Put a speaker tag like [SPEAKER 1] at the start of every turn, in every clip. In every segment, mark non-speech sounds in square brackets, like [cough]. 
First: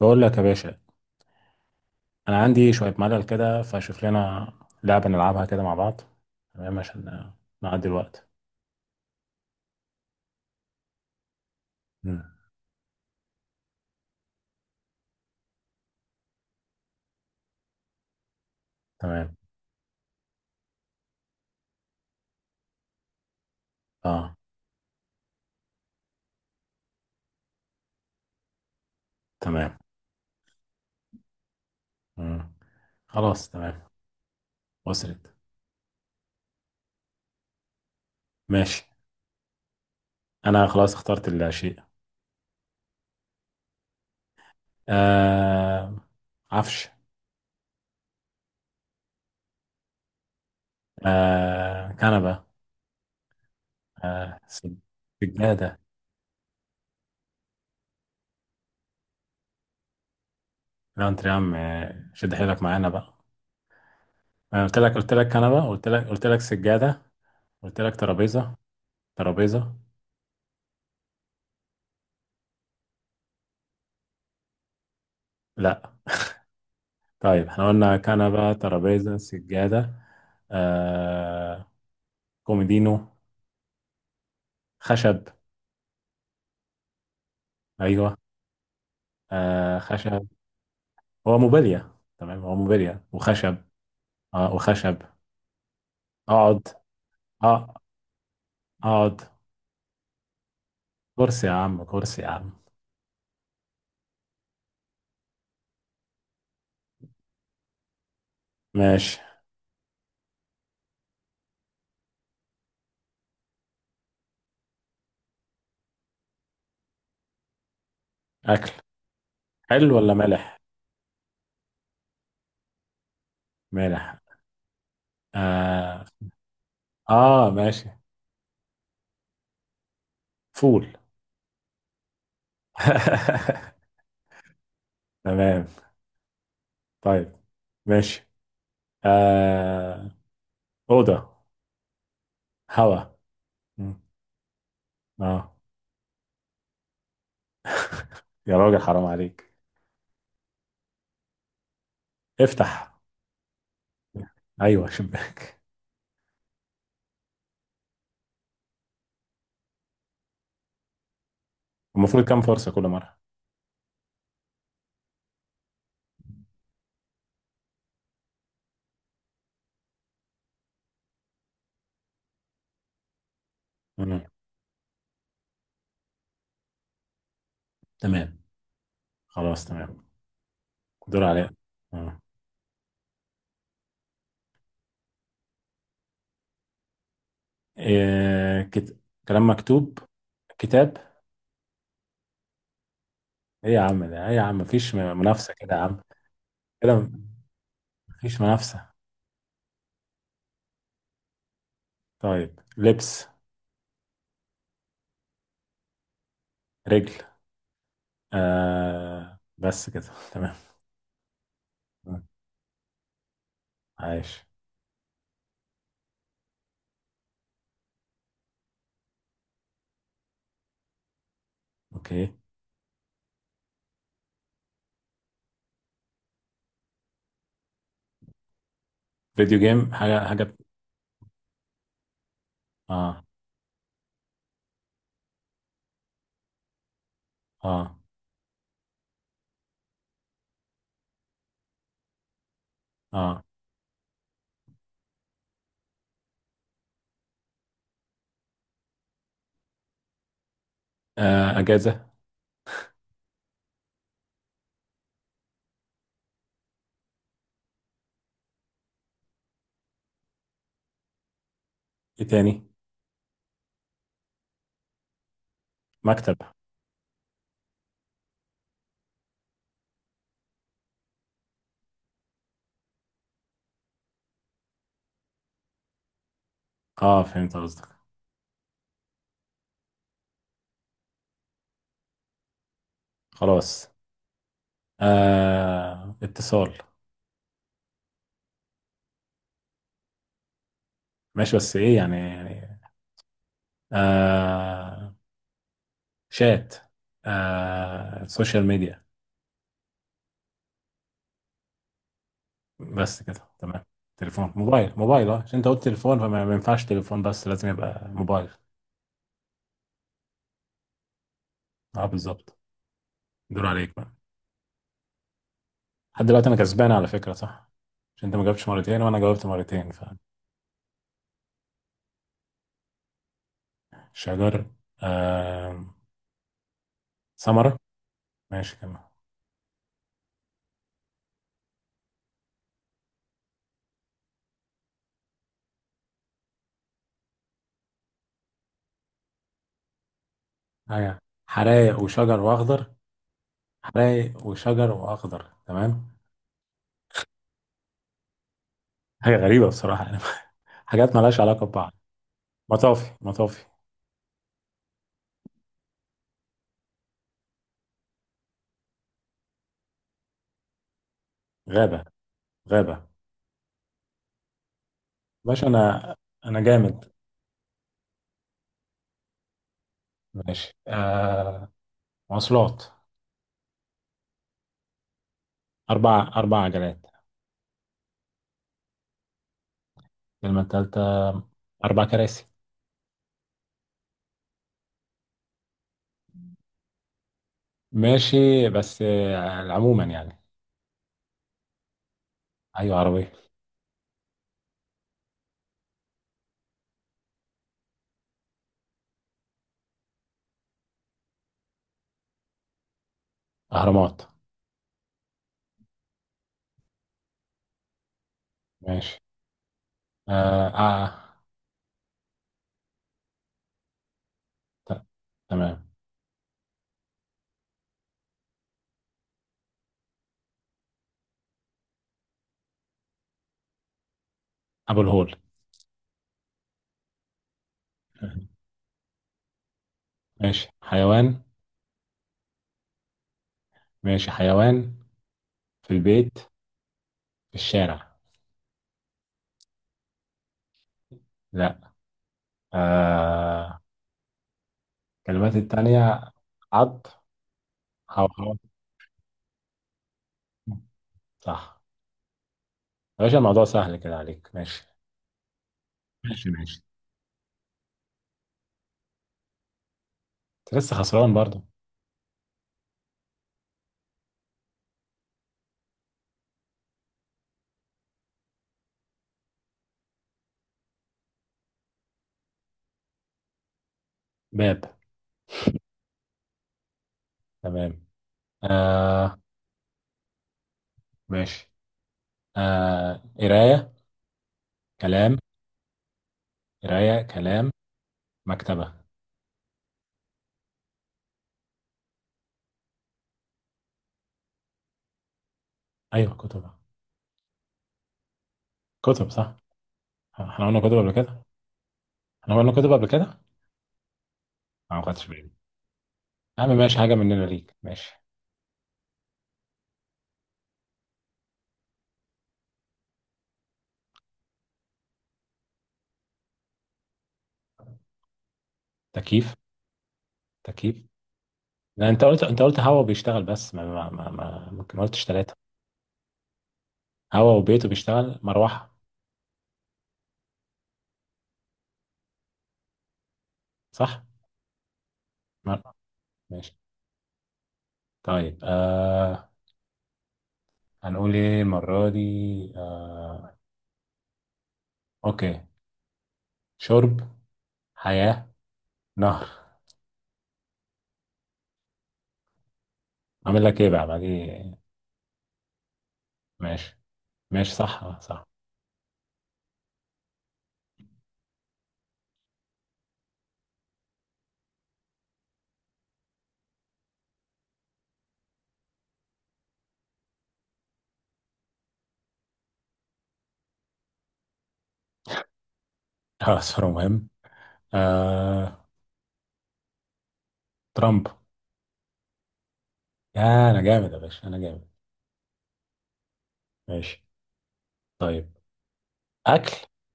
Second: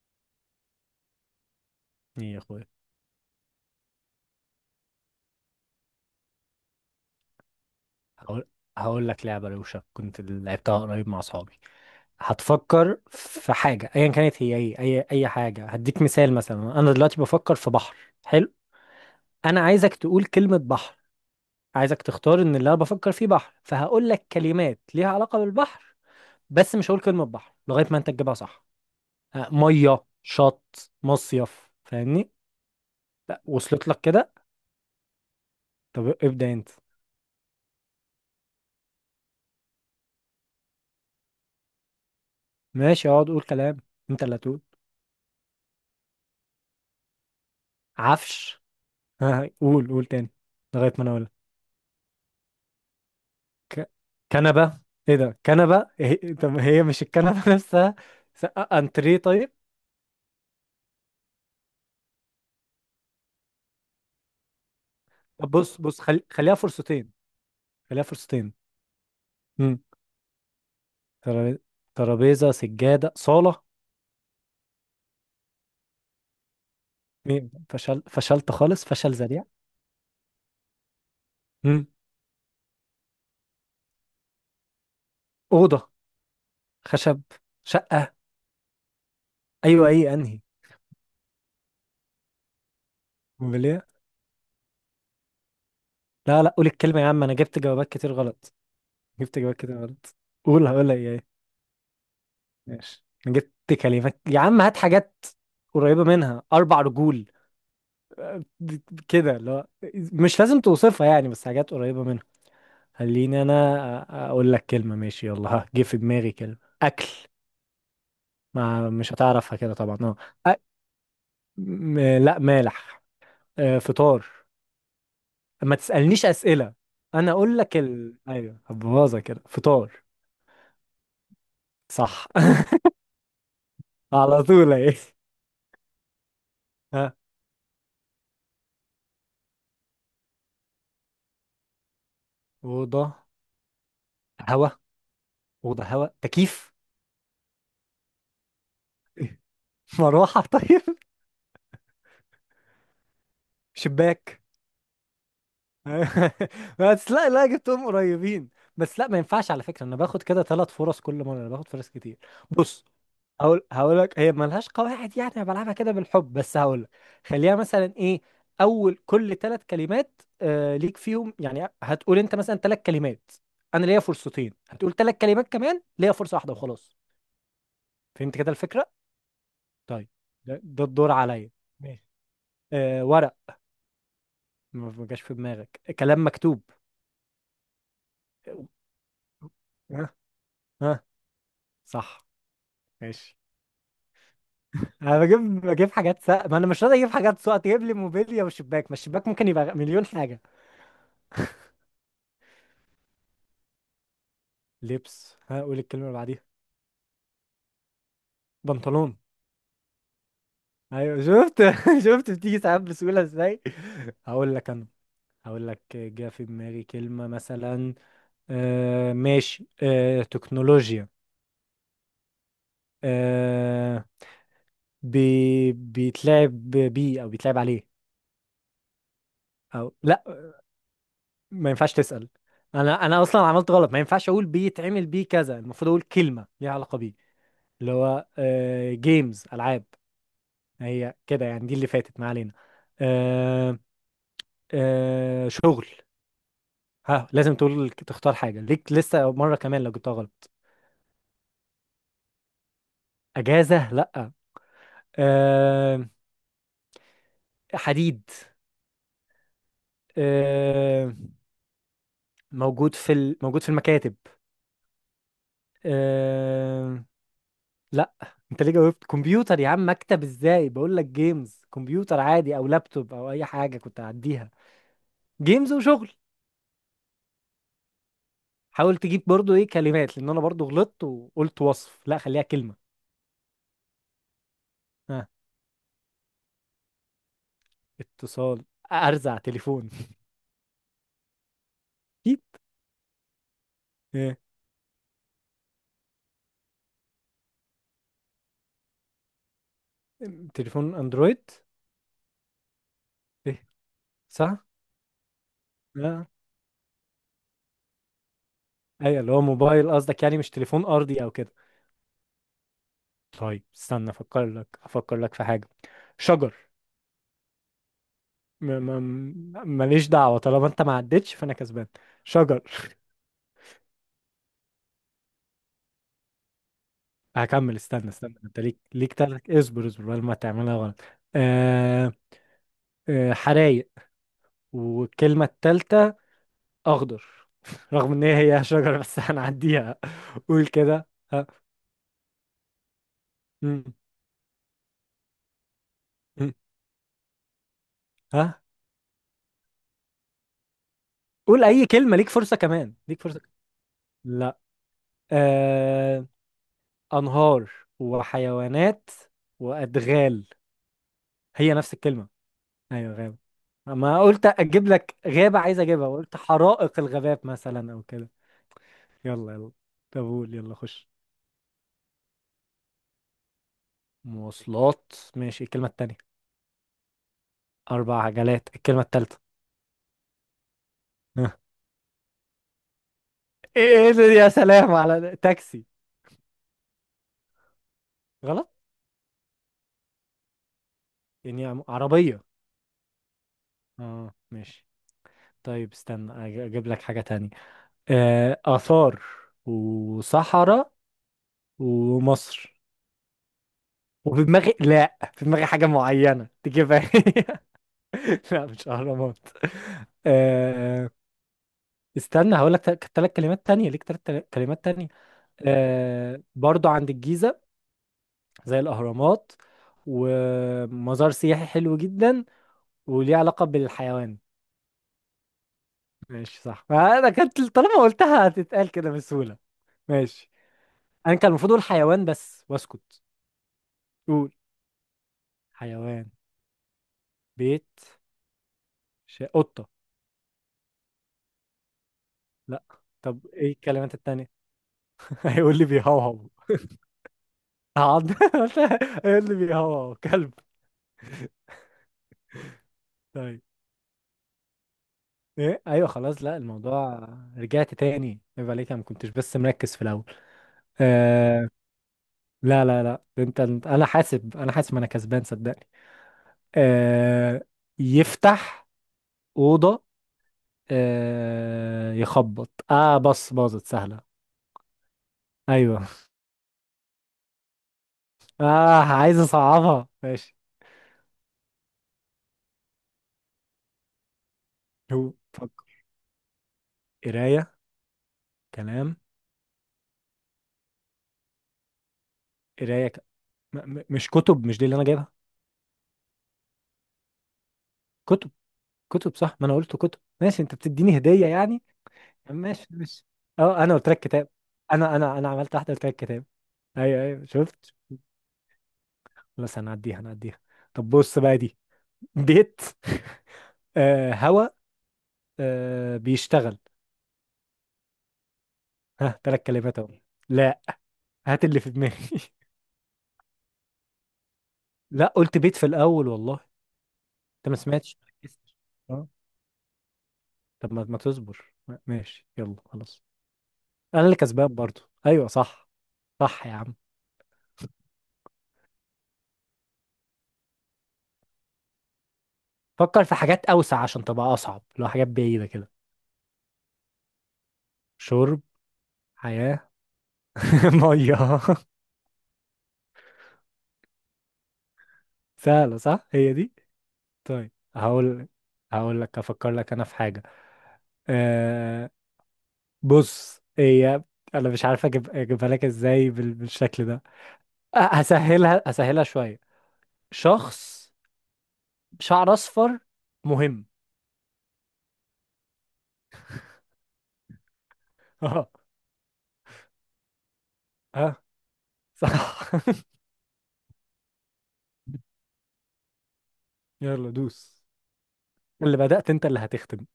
[SPEAKER 1] بقول لك يا باشا،
[SPEAKER 2] ايه
[SPEAKER 1] انا
[SPEAKER 2] يا اخويا.
[SPEAKER 1] عندي شويه ملل كده فشوف لنا لعبه نلعبها كده مع بعض. تمام عشان نعدي الوقت.
[SPEAKER 2] هقول هقول لك لعبه روشه كنت لعبتها قريب مع اصحابي.
[SPEAKER 1] مم.
[SPEAKER 2] هتفكر في حاجه ايا كانت هي ايه، اي حاجه، هديك مثال. مثلا انا دلوقتي بفكر في بحر. حلو.
[SPEAKER 1] تمام.
[SPEAKER 2] انا عايزك تقول كلمه بحر. عايزك تختار ان اللي انا بفكر فيه بحر، فهقول لك
[SPEAKER 1] اه
[SPEAKER 2] كلمات ليها علاقه بالبحر، بس مش هقول كلمه بحر لغايه ما انت تجيبها صح. آه،
[SPEAKER 1] تمام.
[SPEAKER 2] ميه شط مصيف فاهمني؟
[SPEAKER 1] مم.
[SPEAKER 2] لا
[SPEAKER 1] خلاص تمام.
[SPEAKER 2] وصلت لك كده؟
[SPEAKER 1] وصلت.
[SPEAKER 2] طب ابدا انت.
[SPEAKER 1] ماشي، انا خلاص اخترت الشيء.
[SPEAKER 2] ماشي اقعد قول كلام، انت اللي هتقول.
[SPEAKER 1] آه عفش.
[SPEAKER 2] عفش. ها قول قول تاني، لغاية ما انا اقول.
[SPEAKER 1] آه كنبه.
[SPEAKER 2] ك...
[SPEAKER 1] آه
[SPEAKER 2] كنبة. ايه ده
[SPEAKER 1] سجاده.
[SPEAKER 2] كنبة، طب هي مش الكنبة [laughs] نفسها. س... انتريه طيب.
[SPEAKER 1] لا انت يا عم، آه، شد حيلك معانا بقى. انا قلت لك قلت لك
[SPEAKER 2] طب
[SPEAKER 1] كنبه،
[SPEAKER 2] بص
[SPEAKER 1] قلت
[SPEAKER 2] بص،
[SPEAKER 1] لك قلت لك
[SPEAKER 2] خليها
[SPEAKER 1] سجاده،
[SPEAKER 2] فرصتين.
[SPEAKER 1] قلت لك
[SPEAKER 2] خليها فرصتين.
[SPEAKER 1] ترابيزه. ترابيزه.
[SPEAKER 2] امم ترابيزة. ترابيزة سجادة صالة.
[SPEAKER 1] لا. طيب
[SPEAKER 2] مين
[SPEAKER 1] احنا قلنا
[SPEAKER 2] فشل؟ فشلت
[SPEAKER 1] كنبة
[SPEAKER 2] خالص، فشل
[SPEAKER 1] ترابيزة
[SPEAKER 2] ذريع.
[SPEAKER 1] سجادة. آه
[SPEAKER 2] امم
[SPEAKER 1] كوميدينو خشب.
[SPEAKER 2] أوضة. خشب. شقة.
[SPEAKER 1] ايوه آه
[SPEAKER 2] ايوه، ايه
[SPEAKER 1] خشب.
[SPEAKER 2] انهي؟
[SPEAKER 1] هو موبيليا، تمام هو موبيليا وخشب.
[SPEAKER 2] امال ايه؟
[SPEAKER 1] اه وخشب.
[SPEAKER 2] لا لا، قول
[SPEAKER 1] اقعد،
[SPEAKER 2] الكلمة يا عم، انا جبت
[SPEAKER 1] اه
[SPEAKER 2] جوابات كتير غلط.
[SPEAKER 1] اقعد.
[SPEAKER 2] جبت جوابات كتير غلط. قول هقولها ايه.
[SPEAKER 1] كرسي يا عم، كرسي يا عم.
[SPEAKER 2] ماشي، جبت كلمات يا عم، هات حاجات قريبة منها. أربع رجول. آه،
[SPEAKER 1] ماشي.
[SPEAKER 2] كده لا. مش لازم توصفها يعني، بس حاجات قريبة منها. خليني أنا أقول لك كلمة، ماشي يلا. ها جه في دماغي كلمة أكل.
[SPEAKER 1] اكل.
[SPEAKER 2] ما مش هتعرفها كده
[SPEAKER 1] حلو
[SPEAKER 2] طبعا،
[SPEAKER 1] ولا
[SPEAKER 2] اه.
[SPEAKER 1] مالح؟
[SPEAKER 2] أ- لا مالح. آه،
[SPEAKER 1] مالح.
[SPEAKER 2] فطار. ما
[SPEAKER 1] اه،
[SPEAKER 2] تسألنيش أسئلة. أنا
[SPEAKER 1] آه
[SPEAKER 2] أقول لك
[SPEAKER 1] ماشي.
[SPEAKER 2] أيوه هبوظها كده، فطار.
[SPEAKER 1] فول.
[SPEAKER 2] صح.
[SPEAKER 1] [laughs]
[SPEAKER 2] [laughs] على طول أهي.
[SPEAKER 1] تمام.
[SPEAKER 2] ها.
[SPEAKER 1] طيب ماشي. آه أوضة.
[SPEAKER 2] أوضة.
[SPEAKER 1] هوا. مم.
[SPEAKER 2] هوا.
[SPEAKER 1] اه.
[SPEAKER 2] أوضة هوا تكييف.
[SPEAKER 1] يا راجل حرام
[SPEAKER 2] [laughs]
[SPEAKER 1] عليك.
[SPEAKER 2] [laughs] مروحة طيب.
[SPEAKER 1] افتح.
[SPEAKER 2] شباك.
[SPEAKER 1] ايوه شباك.
[SPEAKER 2] [laughs] بس لا لا، جبتهم قريبين. بس لا، ما ينفعش على فكرة، انا باخد كده ثلاث فرص كل مرة. انا باخد فرص كتير.
[SPEAKER 1] المفروض كام فرصه كل
[SPEAKER 2] بص،
[SPEAKER 1] مره؟
[SPEAKER 2] هقول لك، هي ملهاش قواعد يعني، انا بلعبها كده بالحب، بس هقول لك. خليها مثلا ايه، اول كل ثلاث كلمات ليك فيهم، يعني هتقول انت مثلا ثلاث كلمات، انا ليا
[SPEAKER 1] مم.
[SPEAKER 2] فرصتين. هتقول ثلاث كلمات كمان، ليا فرصة واحدة وخلاص. فهمت
[SPEAKER 1] تمام.
[SPEAKER 2] كده الفكرة؟
[SPEAKER 1] خلاص تمام.
[SPEAKER 2] طيب. ده الدور
[SPEAKER 1] دور عليا.
[SPEAKER 2] عليا. ماشي.
[SPEAKER 1] آه.
[SPEAKER 2] آه ورق. ما جاش في دماغك كلام مكتوب؟
[SPEAKER 1] إيه كلام مكتوب.
[SPEAKER 2] ها
[SPEAKER 1] كتاب.
[SPEAKER 2] صح ماشي.
[SPEAKER 1] ايه يا عم ده، ايه يا عم مفيش
[SPEAKER 2] انا بجيب
[SPEAKER 1] منافسه كده يا
[SPEAKER 2] بجيب
[SPEAKER 1] عم.
[SPEAKER 2] حاجات سقف، ما انا مش راضي
[SPEAKER 1] كده
[SPEAKER 2] اجيب حاجات سقف تجيب لي
[SPEAKER 1] مفيش
[SPEAKER 2] موبيليا وشباك.
[SPEAKER 1] منافسه.
[SPEAKER 2] ما الشباك ممكن يبقى مليون حاجه.
[SPEAKER 1] طيب لبس.
[SPEAKER 2] لبس. ها قول الكلمه اللي بعديها.
[SPEAKER 1] رجل.
[SPEAKER 2] بنطلون.
[SPEAKER 1] آه بس كده. [laughs] تمام.
[SPEAKER 2] ايوه شفت [laughs]
[SPEAKER 1] مم.
[SPEAKER 2] شفت بتيجي ساعات بسهوله ازاي.
[SPEAKER 1] عايش.
[SPEAKER 2] هقول لك انا، هقول لك جه في دماغي كلمه مثلا. آه ماشي، تكنولوجيا.
[SPEAKER 1] اوكي.
[SPEAKER 2] آه. بيتلعب بيه او بيتلعب عليه.
[SPEAKER 1] فيديو جيم،
[SPEAKER 2] او لا،
[SPEAKER 1] حاجه حاجه.
[SPEAKER 2] ما ينفعش تسأل. انا
[SPEAKER 1] اه،
[SPEAKER 2] اصلا عملت غلط، ما ينفعش اقول بيتعمل بيه كذا، المفروض اقول كلمة ليها علاقة بيه. اللي
[SPEAKER 1] اه،
[SPEAKER 2] هو جيمز، العاب. هي كده يعني، دي اللي فاتت ما علينا.
[SPEAKER 1] اه،
[SPEAKER 2] آه. آه شغل. ها لازم تقول تختار حاجة، ليك لسه مرة كمان لو جبتها غلط.
[SPEAKER 1] آه. اجازه.
[SPEAKER 2] اجازة لا. آه. حديد. آه.
[SPEAKER 1] ايه تاني؟
[SPEAKER 2] موجود في المكاتب.
[SPEAKER 1] مكتب.
[SPEAKER 2] آه، لا. انت ليه جاوبت كمبيوتر يا عم؟ مكتب ازاي، بقول لك جيمز، كمبيوتر عادي او لابتوب او اي حاجه كنت هعديها. جيمز وشغل.
[SPEAKER 1] اه فهمت قصدك.
[SPEAKER 2] حاول تجيب برضو ايه كلمات، لان انا برضو غلطت وقلت وصف، لا خليها كلمه.
[SPEAKER 1] خلاص.
[SPEAKER 2] ها.
[SPEAKER 1] آه اتصال.
[SPEAKER 2] اتصال. ارزع تليفون [laughs]
[SPEAKER 1] ماشي بس ايه يعني
[SPEAKER 2] اكيد.
[SPEAKER 1] يعني.
[SPEAKER 2] ايه.
[SPEAKER 1] آه شات. آه سوشيال ميديا.
[SPEAKER 2] تليفون اندرويد.
[SPEAKER 1] بس كده
[SPEAKER 2] ايه.
[SPEAKER 1] تمام. تليفون
[SPEAKER 2] صح.
[SPEAKER 1] موبايل موبايل. اه عشان انت قلت تليفون
[SPEAKER 2] لا،
[SPEAKER 1] فما ما ينفعش تليفون، بس لازم يبقى موبايل.
[SPEAKER 2] ايوه اللي هو موبايل قصدك، يعني مش تليفون ارضي او كده.
[SPEAKER 1] اه بالظبط.
[SPEAKER 2] طيب
[SPEAKER 1] دور عليك
[SPEAKER 2] استنى
[SPEAKER 1] بقى.
[SPEAKER 2] افكر لك في حاجه.
[SPEAKER 1] لحد دلوقتي
[SPEAKER 2] شجر.
[SPEAKER 1] انا كسبان على فكرة، صح؟ عشان انت ما جاوبتش مرتين وانا جاوبت مرتين.
[SPEAKER 2] ماليش دعوه، طالما انت ما عدتش فانا كسبان. شجر.
[SPEAKER 1] فشجر. آه ثمرة.
[SPEAKER 2] هكمل. استنى استنى، انت
[SPEAKER 1] ماشي
[SPEAKER 2] ليك
[SPEAKER 1] كمان.
[SPEAKER 2] ليك تلات، اصبر اصبر بدل ما تعملها غلط. آه آه حرايق. والكلمة التالتة أخضر. [laughs] رغم إن هي شجرة بس هنعديها. قول كده
[SPEAKER 1] حاجة.
[SPEAKER 2] ها.
[SPEAKER 1] حرايق وشجر واخضر.
[SPEAKER 2] مم،
[SPEAKER 1] حرايق وشجر واخضر تمام.
[SPEAKER 2] مم، ها.
[SPEAKER 1] حاجة غريبة بصراحة يعني. [laughs] حاجات مالهاش
[SPEAKER 2] قول
[SPEAKER 1] علاقة
[SPEAKER 2] أي
[SPEAKER 1] ببعض.
[SPEAKER 2] كلمة، ليك فرصة كمان،
[SPEAKER 1] مطافي
[SPEAKER 2] ليك فرصة.
[SPEAKER 1] مطافي.
[SPEAKER 2] لا. آه. أنهار. وحيوانات. وأدغال. هي نفس
[SPEAKER 1] غابة.
[SPEAKER 2] الكلمة.
[SPEAKER 1] غابة.
[SPEAKER 2] أيوة غابة. ما قلت أجيب لك غابة،
[SPEAKER 1] باشا
[SPEAKER 2] عايز أجيبها
[SPEAKER 1] أنا،
[SPEAKER 2] قلت
[SPEAKER 1] أنا
[SPEAKER 2] حرائق
[SPEAKER 1] جامد.
[SPEAKER 2] الغابات مثلا أو كده. يلا يلا. طب قول
[SPEAKER 1] ماشي
[SPEAKER 2] يلا خش.
[SPEAKER 1] آه مواصلات.
[SPEAKER 2] مواصلات ماشي الكلمة التانية.
[SPEAKER 1] أربع عجلات.
[SPEAKER 2] أربع عجلات الكلمة التالتة.
[SPEAKER 1] الكلمة التالتة.
[SPEAKER 2] [laughs] ها.
[SPEAKER 1] أربع كراسي.
[SPEAKER 2] إيه إيه ده، يا سلام على ده. تاكسي.
[SPEAKER 1] ماشي
[SPEAKER 2] غلط.
[SPEAKER 1] بس آه عموما يعني.
[SPEAKER 2] يعني عربية.
[SPEAKER 1] أيوة عربية.
[SPEAKER 2] اه ماشي. طيب استنى أجيب لك حاجة تانية. آه آثار. وصحراء. ومصر.
[SPEAKER 1] أهرامات.
[SPEAKER 2] وفي دماغي، لا في دماغي حاجة معينة تجيبها [laughs] هي. لا مش
[SPEAKER 1] ماشي.
[SPEAKER 2] أهرامات.
[SPEAKER 1] آه،
[SPEAKER 2] آه.
[SPEAKER 1] آه.
[SPEAKER 2] استنى هقول لك ثلاث كلمات تانية، ليك ثلاث كلمات
[SPEAKER 1] ت-
[SPEAKER 2] تانية.
[SPEAKER 1] تمام.
[SPEAKER 2] آه برضو عند الجيزة. زي الأهرامات. ومزار سياحي حلو جدا. وليه علاقة بالحيوان.
[SPEAKER 1] أبو الهول.
[SPEAKER 2] ماشي صح، فأنا كانت طالما قلتها هتتقال كده بسهولة. ماشي.
[SPEAKER 1] ماشي
[SPEAKER 2] أنا
[SPEAKER 1] حيوان.
[SPEAKER 2] كان المفروض أقول حيوان بس وأسكت.
[SPEAKER 1] ماشي
[SPEAKER 2] قول.
[SPEAKER 1] حيوان. في
[SPEAKER 2] حيوان.
[SPEAKER 1] البيت، في
[SPEAKER 2] بيت.
[SPEAKER 1] الشارع.
[SPEAKER 2] قطة.
[SPEAKER 1] لا.
[SPEAKER 2] لا. طب إيه
[SPEAKER 1] آه.
[SPEAKER 2] الكلمات التانية؟ [laughs]
[SPEAKER 1] الكلمات
[SPEAKER 2] هيقول لي
[SPEAKER 1] التانية.
[SPEAKER 2] بيهوهو.
[SPEAKER 1] عط. أو
[SPEAKER 2] هقعد
[SPEAKER 1] خلاص.
[SPEAKER 2] [laughs] هيقول لي بيهوهو كلب.
[SPEAKER 1] صح. يا باشا
[SPEAKER 2] طيب.
[SPEAKER 1] الموضوع سهل كده عليك؟ ماشي
[SPEAKER 2] ايه ايوه خلاص،
[SPEAKER 1] ماشي
[SPEAKER 2] لا
[SPEAKER 1] ماشي.
[SPEAKER 2] الموضوع. رجعت تاني، عيب عليك، انا ما كنتش بس مركز في الاول.
[SPEAKER 1] انت لسه خسران برضو.
[SPEAKER 2] آه، لا لا لا، انا حاسب انا كسبان صدقني. آه. يفتح. اوضه. آه يخبط. اه بص باظت سهله.
[SPEAKER 1] باب.
[SPEAKER 2] ايوه.
[SPEAKER 1] تمام.
[SPEAKER 2] [laughs] اه عايز
[SPEAKER 1] آه
[SPEAKER 2] اصعبها ماشي.
[SPEAKER 1] ماشي. آه قراية
[SPEAKER 2] هو
[SPEAKER 1] كلام.
[SPEAKER 2] فك.
[SPEAKER 1] قراية كلام.
[SPEAKER 2] قرايه
[SPEAKER 1] مكتبة.
[SPEAKER 2] كلام. قرايه مش كتب، مش دي اللي انا جايبها.
[SPEAKER 1] أيوة كتب.
[SPEAKER 2] كتب.
[SPEAKER 1] كتب
[SPEAKER 2] كتب
[SPEAKER 1] صح.
[SPEAKER 2] صح، ما انا قلت كتب، ماشي
[SPEAKER 1] احنا
[SPEAKER 2] انت
[SPEAKER 1] قلنا كتب قبل
[SPEAKER 2] بتديني
[SPEAKER 1] كده.
[SPEAKER 2] هديه يعني.
[SPEAKER 1] احنا قلنا
[SPEAKER 2] ماشي
[SPEAKER 1] كتب قبل
[SPEAKER 2] ماشي.
[SPEAKER 1] كده.
[SPEAKER 2] اه انا قلت لك كتاب.
[SPEAKER 1] أنا ما
[SPEAKER 2] انا
[SPEAKER 1] خدتش
[SPEAKER 2] انا انا
[SPEAKER 1] بالي.
[SPEAKER 2] عملت واحده قلت لك كتاب.
[SPEAKER 1] يا عم ماشي، حاجة
[SPEAKER 2] ايوه ايوه
[SPEAKER 1] مننا ليك
[SPEAKER 2] شفت.
[SPEAKER 1] ماشي.
[SPEAKER 2] خلاص هنعديها هنعديها. طب بص بقى دي. بيت [laughs] آه هوا. آه بيشتغل. ها
[SPEAKER 1] تكييف.
[SPEAKER 2] ثلاث كلمات اهو. لا.
[SPEAKER 1] تكييف.
[SPEAKER 2] هات اللي في
[SPEAKER 1] لا
[SPEAKER 2] دماغي
[SPEAKER 1] انت قلت، انت
[SPEAKER 2] [laughs]
[SPEAKER 1] قلت هوا بيشتغل بس ما قلتش
[SPEAKER 2] لا
[SPEAKER 1] ثلاثة.
[SPEAKER 2] قلت بيت في الاول والله.
[SPEAKER 1] هوا
[SPEAKER 2] انت ما
[SPEAKER 1] وبيته
[SPEAKER 2] سمعتش، ما
[SPEAKER 1] بيشتغل
[SPEAKER 2] ركزتش.
[SPEAKER 1] مروحة.
[SPEAKER 2] اه. طب ما تصبر. ماشي يلا خلاص. انا
[SPEAKER 1] صح.
[SPEAKER 2] اللي كسبان برضو، ايوه صح. صح
[SPEAKER 1] ماشي.
[SPEAKER 2] يا عم.
[SPEAKER 1] طيب آه هنقول ايه المرة دي؟
[SPEAKER 2] فكر في
[SPEAKER 1] آه.
[SPEAKER 2] حاجات اوسع عشان تبقى اصعب، لو حاجات
[SPEAKER 1] اوكي.
[SPEAKER 2] بعيده كده.
[SPEAKER 1] شرب. حياة.
[SPEAKER 2] شرب.
[SPEAKER 1] نهر.
[SPEAKER 2] حياه. [laughs] ميه.
[SPEAKER 1] عامل لك ايه بقى بعدي؟
[SPEAKER 2] سهله صح، هي دي.
[SPEAKER 1] ماشي ماشي
[SPEAKER 2] طيب
[SPEAKER 1] صح. آه، صح.
[SPEAKER 2] هقول. هقول لك افكر لك انا في حاجه. أه... بص هي. انا مش عارف اجيبها لك ازاي بالشكل ده. هسهلها هسهلها شويه. شخص. شعر اصفر. مهم.
[SPEAKER 1] [laughs] اه صورة مهم.
[SPEAKER 2] [laughs] اه.
[SPEAKER 1] آه ترامب.
[SPEAKER 2] اه صح.
[SPEAKER 1] يا، انا جامد يا باشا، انا جامد.
[SPEAKER 2] [laughs]
[SPEAKER 1] ماشي.
[SPEAKER 2] يلا دوس.
[SPEAKER 1] طيب.
[SPEAKER 2] اللي بدأت انت اللي
[SPEAKER 1] اكل.
[SPEAKER 2] هتختم.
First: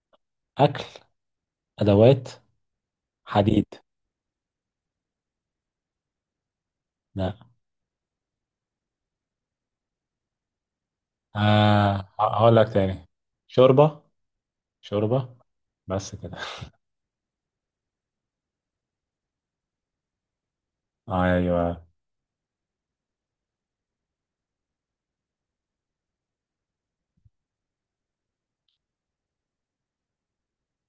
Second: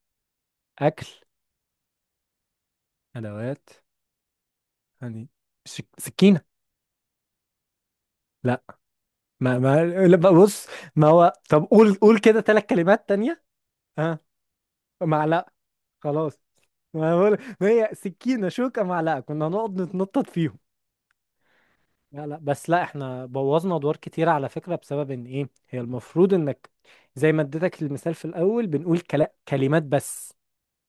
[SPEAKER 1] اكل.
[SPEAKER 2] اكل.
[SPEAKER 1] ادوات.
[SPEAKER 2] ادوات.
[SPEAKER 1] حديد.
[SPEAKER 2] يعني سكينه.
[SPEAKER 1] لا.
[SPEAKER 2] لا. ما لا، بص. ما هو طب قول،
[SPEAKER 1] آه
[SPEAKER 2] قول كده
[SPEAKER 1] هقول
[SPEAKER 2] ثلاث
[SPEAKER 1] لك تاني.
[SPEAKER 2] كلمات تانية.
[SPEAKER 1] شوربة.
[SPEAKER 2] ها.
[SPEAKER 1] شوربة.
[SPEAKER 2] معلقه.
[SPEAKER 1] بس كده.
[SPEAKER 2] خلاص. ما هي سكينه شوكه معلقه، كنا هنقعد نتنطط فيهم.
[SPEAKER 1] [laughs] ايوه يا
[SPEAKER 2] لا لا، بس لا احنا بوظنا ادوار كتير على فكرة، بسبب ان ايه، هي المفروض انك زي ما اديتك المثال في الاول، بنقول كلمات بس،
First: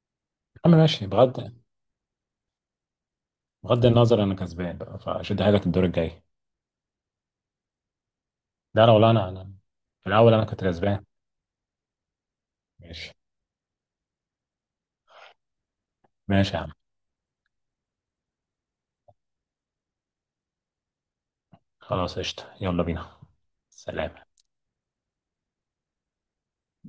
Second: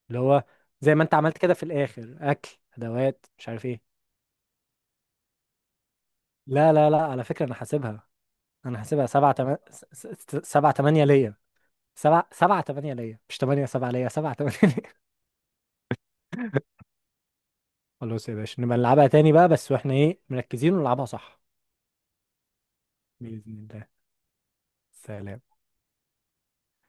[SPEAKER 2] اللي هو
[SPEAKER 1] عم
[SPEAKER 2] زي ما
[SPEAKER 1] ماشي.
[SPEAKER 2] انت عملت
[SPEAKER 1] بغض.
[SPEAKER 2] كده في الاخر، اكل ادوات مش عارف
[SPEAKER 1] بغض
[SPEAKER 2] ايه.
[SPEAKER 1] النظر انا كسبان بقى، فشد حيلك الدور الجاي.
[SPEAKER 2] لا لا لا، على فكرة انا حاسبها. انا
[SPEAKER 1] ده لو
[SPEAKER 2] حاسبها
[SPEAKER 1] لا، انا
[SPEAKER 2] سبعة
[SPEAKER 1] انا في الاول انا كنت
[SPEAKER 2] سبعة
[SPEAKER 1] كسبان.
[SPEAKER 2] تمانية ليا. سبعة تمانية
[SPEAKER 1] ماشي.
[SPEAKER 2] ليا، مش تمانية، سبعة ليا، سبعة تمانية ليا.
[SPEAKER 1] ماشي يا عم.
[SPEAKER 2] [laughs] خلاص يا باشا نبقى نلعبها تاني بقى، بس واحنا ايه مركزين، ونلعبها صح.
[SPEAKER 1] خلاص قشطة يلا بينا.
[SPEAKER 2] بإذن الله.
[SPEAKER 1] سلام.
[SPEAKER 2] سلام.